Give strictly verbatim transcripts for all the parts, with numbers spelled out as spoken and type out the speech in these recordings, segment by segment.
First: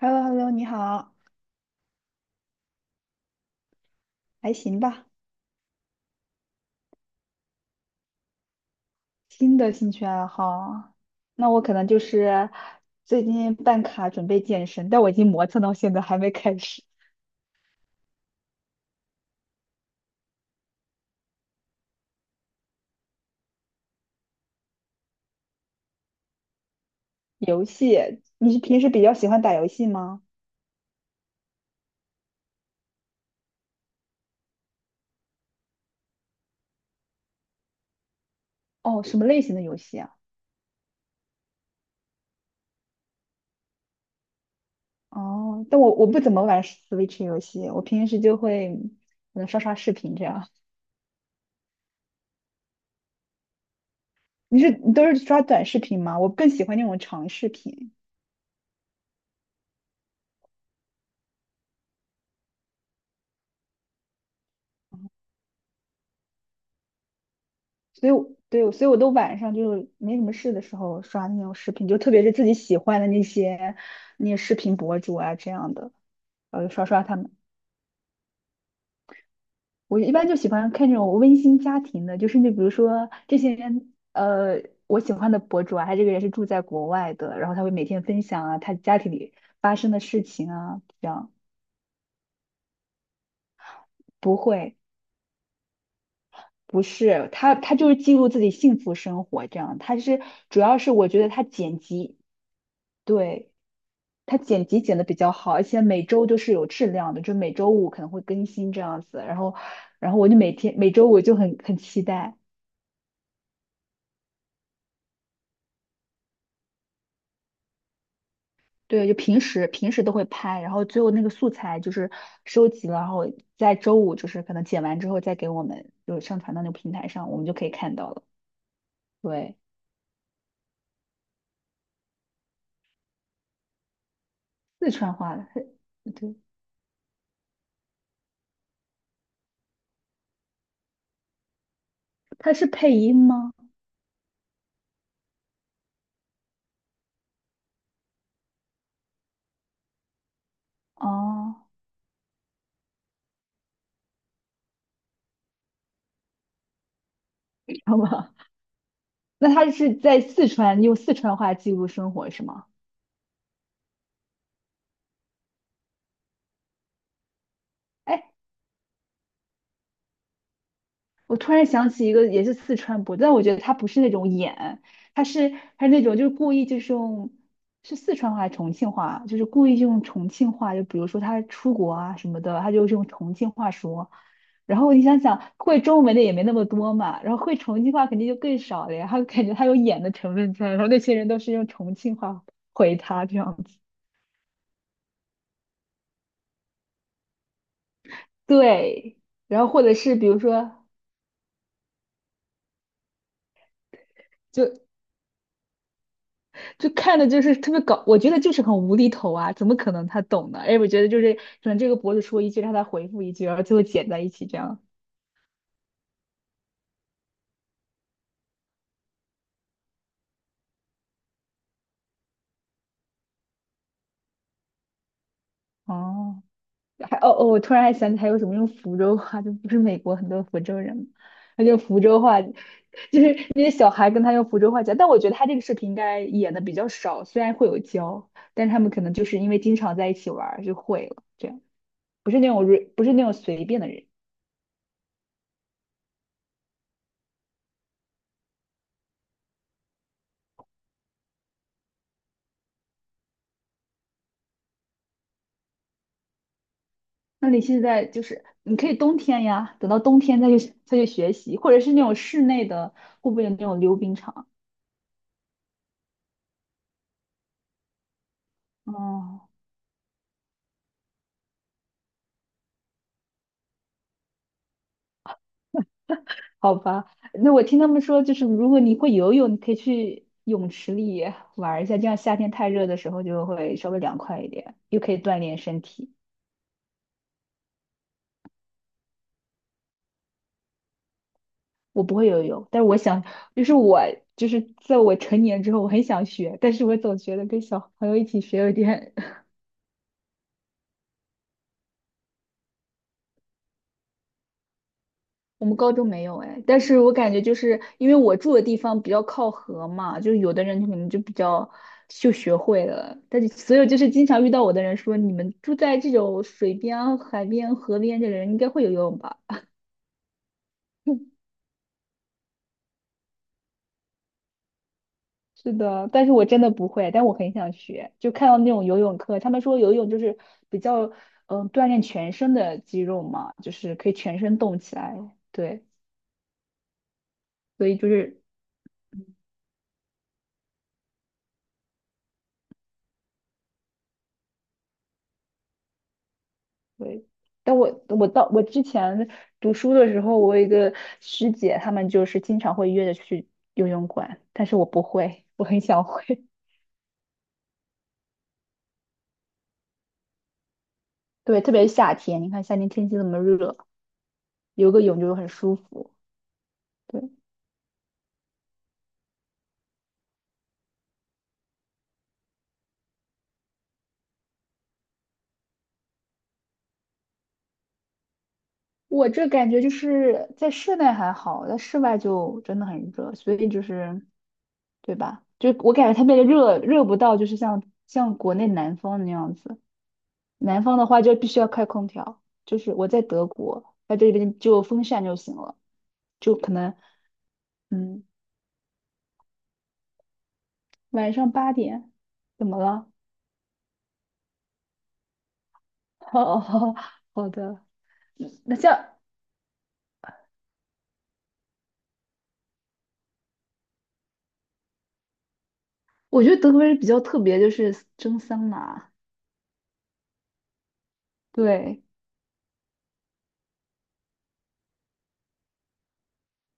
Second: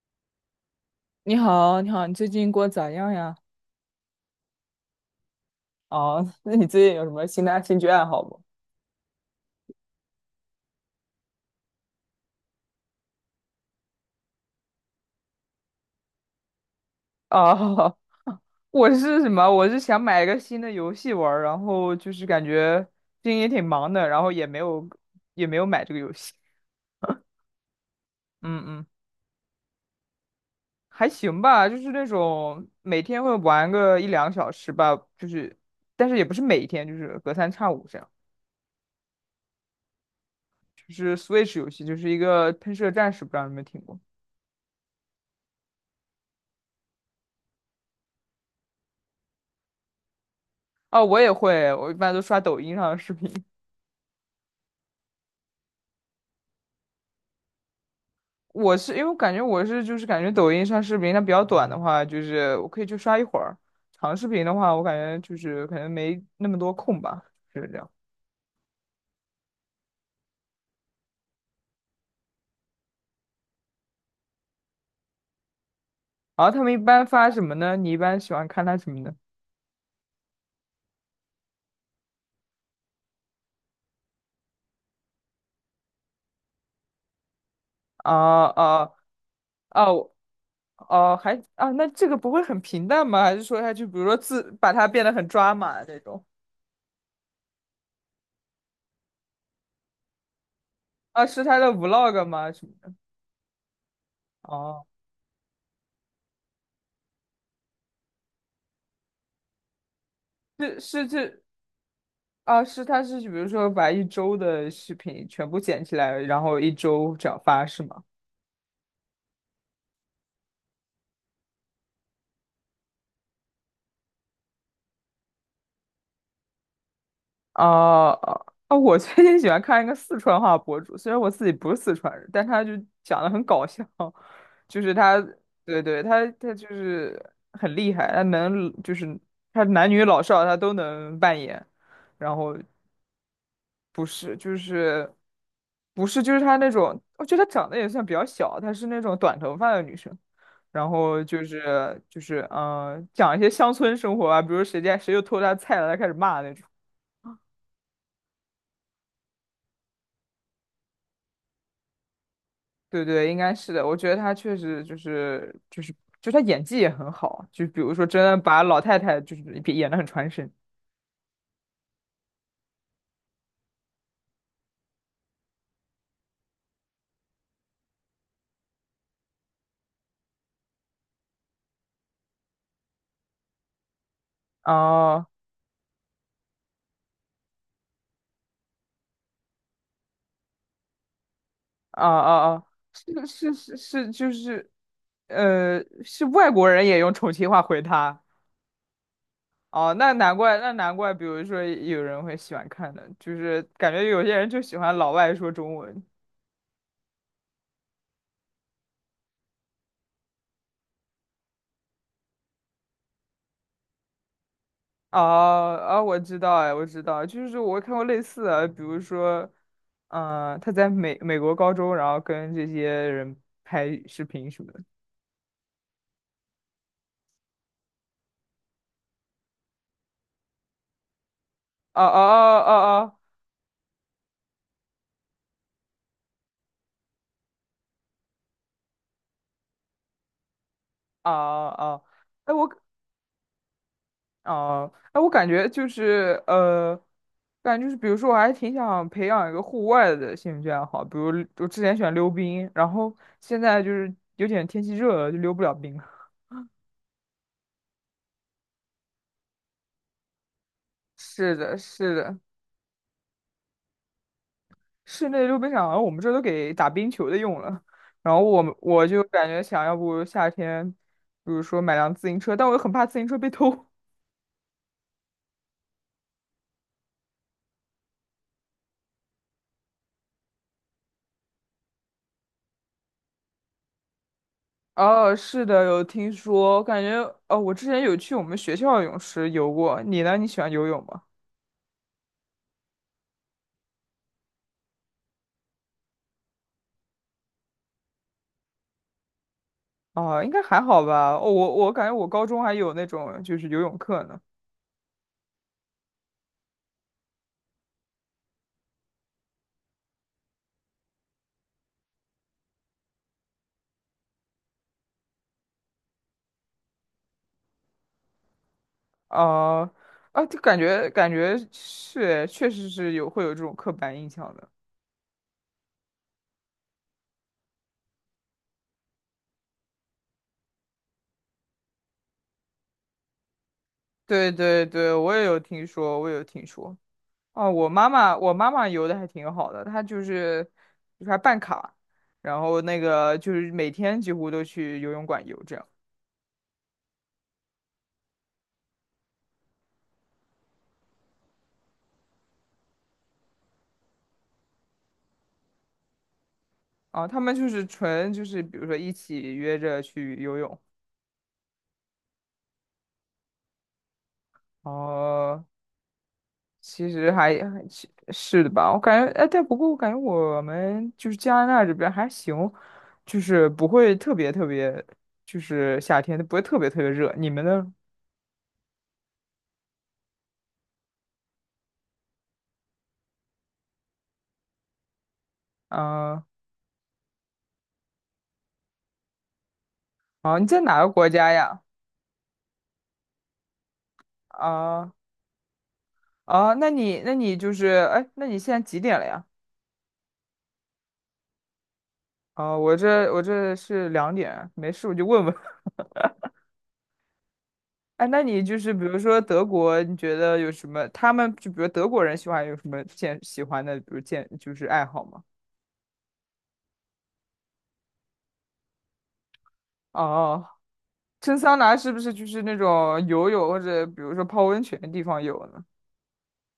h e l l o h e l l o 你好，你好，你好，你最近过得咋样呀？还行吧？哦，那你最近有什么新的兴趣爱好不？新的兴趣爱好，那我可能就是最近办卡准备健身，但我已经磨蹭到现在还没开始。哦，我是什么？我是想买一个新的游戏玩儿，然后就是感觉最近也挺忙的，然后也没有也没有买这个游戏。游戏，你是嗯平嗯，时比较喜欢打游戏吗？还行吧，就是那种每天会玩个一两个小时吧，就是但是也不是每天，就是隔三差五这样。哦，什么类型的游戏啊？就是 Switch 游戏，就是一个喷射战士，不知道你们听过？哦，但我我不怎么玩 Switch 游戏，我平时就会可能刷刷视频这样。哦，我也会，我一般都刷抖音上的视频。你是你都是刷短视频吗？我更喜欢那种长视频。我是因为我感觉我是就是感觉抖音上视频它比较短的话，就是我可以去刷一会儿；长视频的话，我感觉就是可能没那么多空吧，就是这样。所以我对，所以我都晚上就没什么事的时候刷那种视频，就特别是自己喜欢的那些那些视频博主啊这样的，然后他然后们就一刷刷般他发们。什么呢？你一般喜欢看他什么呢？我一般就喜欢看这种温馨家庭的，就是你比如说这些人，呃，我喜欢的博主啊，他这个人是住在国外的，然后他会每天分啊享啊他啊家庭里发生啊！的我事情啊，这哦，样还啊，那这个不会很平淡吗？还是说他就比如说不自把会。它变得很抓马那种？不是，他他就是记录自己幸福生活，这样。他是主要是我觉啊，得是他他的 剪辑，vlog 吗？什么的？对。他剪辑哦，剪的比较好，而且每周都是有质量的，就每周五可能会更新这样子。然后，然后我就每天是每是周五就是很很期待，啊，是他是比如说把一周的视频全部剪起来，然后一周这样发是吗？对，就平时平时都会拍，然后最后那个素材就是收集了，然后在周五就是可能剪完之后再给我们就上传到那个平台上，我们就可以看啊到了。啊！我最近喜对，欢看一个四川话博主，虽然我自己不是四川人，但他就讲的很搞笑，就四是川他，话的，对对，他对，他就是很厉害，他能就是他男女老少他都能扮演，然他后是配音吗？不是就是不是就是他那种，我觉得他长得也算比较小，她是那种短头发的女生，然后就哦，是就是嗯、呃讲一些乡村生活啊，比如谁家谁又偷他菜了，他开始骂那种。好吧，那他是在四川用四川话记录生活是吗？对对，应该是的。我觉得他确实就是就是就他演技也很好，就比如说真哎。的把老太太就是演得很传神。我突然想起一个也是四川播的，但我觉得他不是那种演，他是他是那种就是故意就是用是四川话还是重庆话，就是故意用重庆话，就比如说他出国啊什么的，他就是用重庆话说。然后你想哦想，会中文的也没那么多嘛，然后会重庆话肯定就更少了呀。他感觉他有演的成分在，然后那些人都是用重哦庆话哦哦，回他这是是样是子。是，就是，呃，是外国人也用重庆话回他。对，然后或哦，者那是比难如怪，那说，难怪，比如说有人会喜欢看的，就是感觉有些人就喜就欢老外说中文。就看的就是特别搞，我觉得就是很无厘头啊，怎么可能他懂呢？哎，我觉得就是可能这个博主说一句，让他回复一句，然后最后剪在一起这样。啊啊，我知道哎，我知道，就是我看过类似的，比如说，嗯、他在美美国高中，然后跟这些人拍视频什么的。哦，还哦哦，我突然还想起还有什么用福州话，就不是美国很多福州人嘛，他就福哦哦州话，就哦是那些小孩跟他用福州话讲。但我觉得他这个视频应该演的比较少，虽然会有教，但是他们可能就是因为经常在一起玩儿就会了，哦这样哦哦哦，啊啊啊不是那哎种 我 re- 不是那种随便的人。哦哎我感觉就是呃，感觉就是比如说我还挺想培养一个户外的兴趣爱好，比如我之前喜欢溜冰，然后现在就是有点天气热了，就溜不了冰了。那你现在就是你可以冬天呀，等到冬天再去再去学是习，或的，者是那是种的。室内的，会不会有那种溜冰场？室内溜冰场，我们这都给打冰球的用了。然后我们我就感哦，觉想要不夏天，比如说买辆自行车，但我又很怕自行车被偷。好吧，那我听他们说，就是如果你会游泳，你可以去泳池里玩一下，这样夏天太热的时候就会稍微凉快一点，又可以哦，锻炼是身的，有体。听说，感觉哦，我之前有去我们学校的泳池游过。你呢？你喜欢游泳吗？我不会游泳，但是我想，就是我就是在我成年之后，我很想学，但是我总觉得跟小朋友一起学有点。啊，应该还好吧。哦，我我感觉我高中还有那种就是游泳课呢。我们高中没有哎，但是我感觉就是因为我住的地方比较靠河嘛，就有的人可能就比较就学会了，但是所有就是经常遇到我的人说，你们住在这种水边啊海边、河边的人应该会游泳吧？啊啊，就感觉感 觉是，确实是有会有这种刻板印象的。是的，但是我真的不会，但我很想学。就看到那种游泳课，他们说游泳就是比较嗯、呃锻炼全身的肌肉嘛，就是可以全对身动对起对，来。我也有对，听说，我也有听说。哦，所我以就妈妈，是我妈妈游的还挺好的，她就是就是还办卡，然后那个就是每天几乎都去游泳馆游这样。对，但我我到我之前读书的时候，我有一个师姐，她们就是经常会约着去游泳馆，但是我不会，我很想会。啊，他们就是纯就是比如说一起约着去游泳，对，特别是夏天，你看夏天天气那么热，游个泳就很哦，舒服。其对，实还还其是的吧，我感觉，哎，但不过我感觉我们就是加拿大这边还行，就是不会特别特别，就是夏天不会特别特别热。你们呢？我这感觉就是在室内还好，在室外就真的很热，所以就是对吧？就我感觉特别啊、的热，热不到就是像像国内南方那样子。啊，你在南方哪的个话国就必家须要呀？开空调，就是我在德国，在这边就有风啊、扇就行了，就可啊，那能。你那你就是，嗯哎，那你现在几点了呀？晚上八点，怎啊，么我了？这我这是两点，没事我就问问。哦，好的，哎，那你那就是比如像说德国，你觉得有什么？他们就比如德国人喜欢有什么健喜欢的，比如健就是爱好吗？我觉得德国人比较特别，就是蒸桑拿，哦，蒸桑拿对，是不是就是那种游泳或者比如说泡温泉的地方有呢？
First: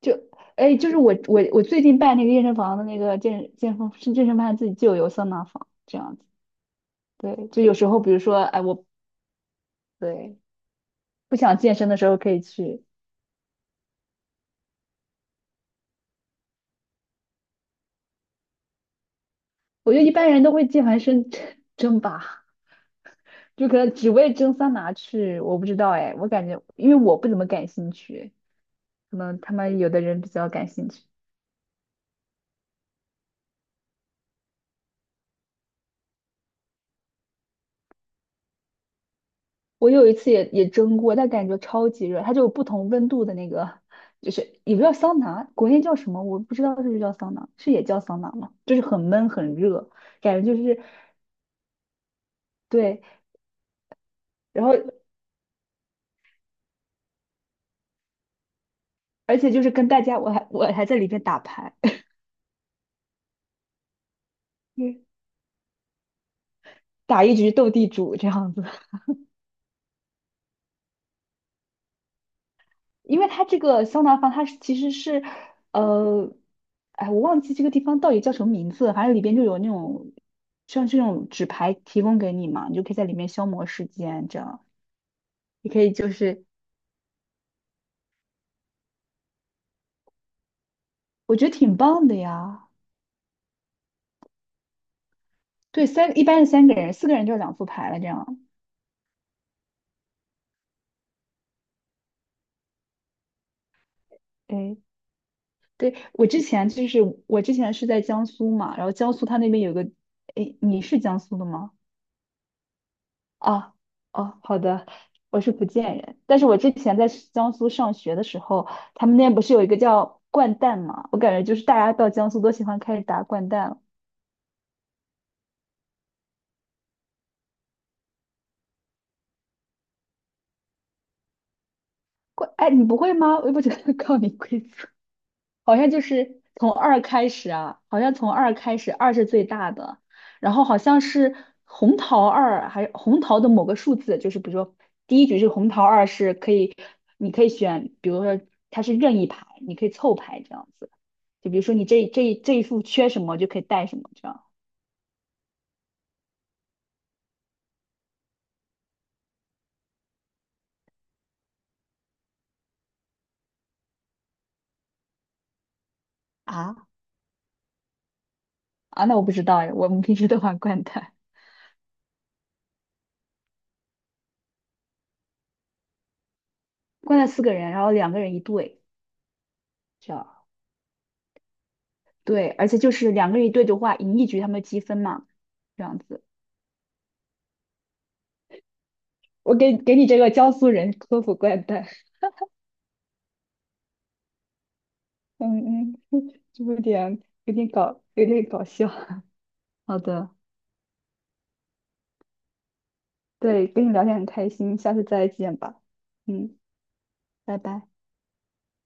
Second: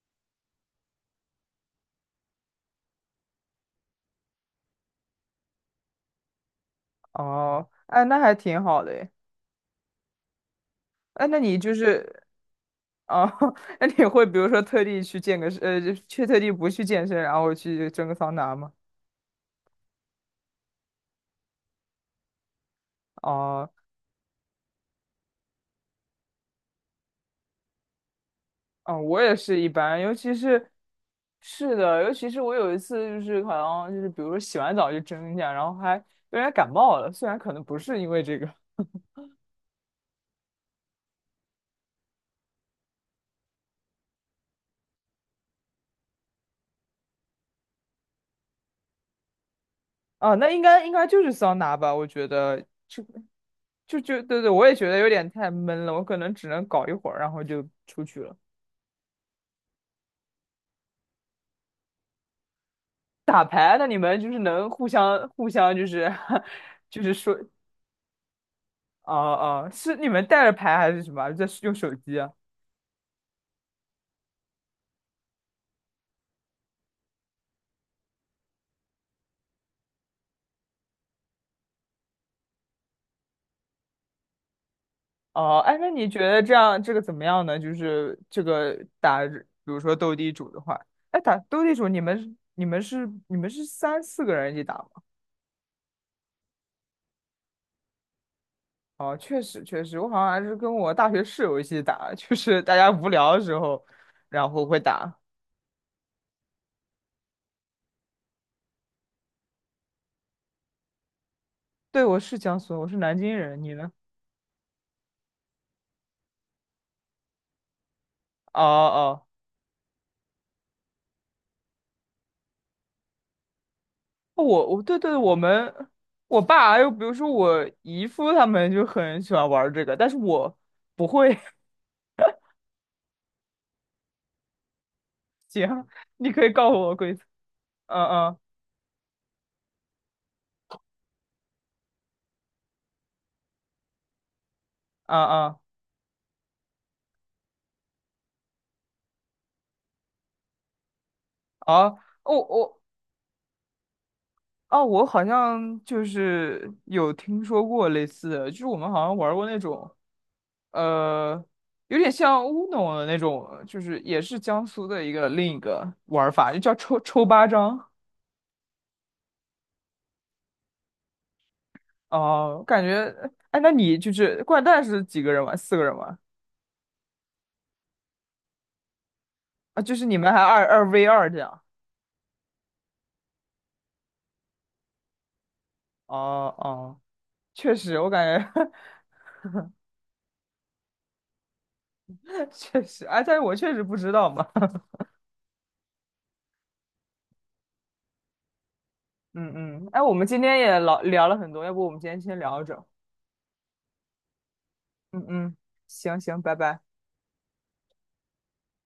就哎就是我我我最近办那个健身房的那个健健身是健身房自己就有桑拿房这样子，对，就哦，有时候哎，比那如还说哎挺好我的诶。对哎，不那想你就健身的是时候可以去，哦，那你会比如说特地去健个身，呃，就去特地不去健身，然后去蒸个桑拿吗？我觉得一般人都会健完身 蒸吧。就哦。可能只为蒸桑拿去，我不知道哎，我感觉因为我不怎么感兴趣，嗯，可我也能他是一们有般，的尤人比其较感是，兴趣。是的，尤其是我有一次就是好像就是比如说洗完澡就蒸一下，然后还有点感冒了，虽然可能不是因为这个我有一次也也蒸过，但感觉超级热，它就有不同温度的那个，就是也不叫桑拿，国内叫什么我不知道是不是叫桑拿，是也叫桑拿吗？就是很闷很热，啊，感那觉应就是该应该就是桑拿吧，我觉得就对，就就对对，然我后也觉得有点太闷了，我可能只能搞一会儿，然后就出去了。而且就是跟大家我还我还在里面打牌，打牌，那你们就是能互相 互相就是 就是打说，一局斗地主这样子。哦、哦、是你们带着牌还是什么？在用手机啊？因为它这个桑拿房，它是其实是，呃，哎，我忘记这个地方到底叫什么名字了，反正里边就有那种像这种纸牌提供给你嘛，你就可以在里面消磨时间，这样哦，你哎，可那以你就觉得是，这样这个怎么样呢？就是这个打，比如说斗地主的话，哎，打我觉得斗地挺主，你棒的们是你呀。们是你们是三四个人一起打吗？对，三一般是三个人，四个人就是两副牌了，这样。哦，确实确实，我好像还是跟我大学室友一起打，就是大家无聊的时候，然后哎，会打。对，我之前就是我之前是在江苏嘛，然后江苏它那边有个，哎，你是江苏的吗？对，我是江苏人我是南京人，你啊呢？哦，好的，我是福建人，但是我之前在江苏上学的时哦候，他们那哦，边不是有一个叫掼蛋嘛？我感觉就是大家到江苏都喜欢开始打掼蛋了。哦我我对对，我们我爸还有比如说我姨夫他们就很喜欢玩儿这个，但是我不会。掼，哎，你不会吗？我也不觉得 靠你规则。好行，像就你是可以告从诉我二规则。开始啊，好嗯像从嗯二开始，二是最大的，然后好像是红桃二，还红桃的某个数字，就是比如说第一嗯局是嗯。红桃二是可以，你可以选，比如说它是任意牌，你可以凑牌这样子，就比如说你啊，这哦这这一我副缺什么就可以带什么这样啊，我好像就是有听说过类似的，就是我们好像玩过那种，呃，有点像乌龙的那种，就是也是江苏的一个另一个玩法，就叫啊，抽抽八张。啊，那我不知道哎，我们平时都玩掼蛋，哦、感觉，哎，那你就是掼蛋是几个人玩？四个人玩掼蛋四个人，然后两个人一对，啊？就是这你样，们还二二 v 二这样？对，而且就是两个人一对的话，赢一局他们积分嘛，这样子。哦哦，确实，我感觉 我给给你这个江苏人科普怪诞，确实，哎，但是我确实不知道嘛。嗯嗯，就有点有点搞有点搞笑。嗯嗯，好哎，我们的，今天也老聊了很多，要不我们今天先聊着。对，跟你聊天很开心，下次嗯再嗯，见吧。行行，拜嗯，拜。拜拜。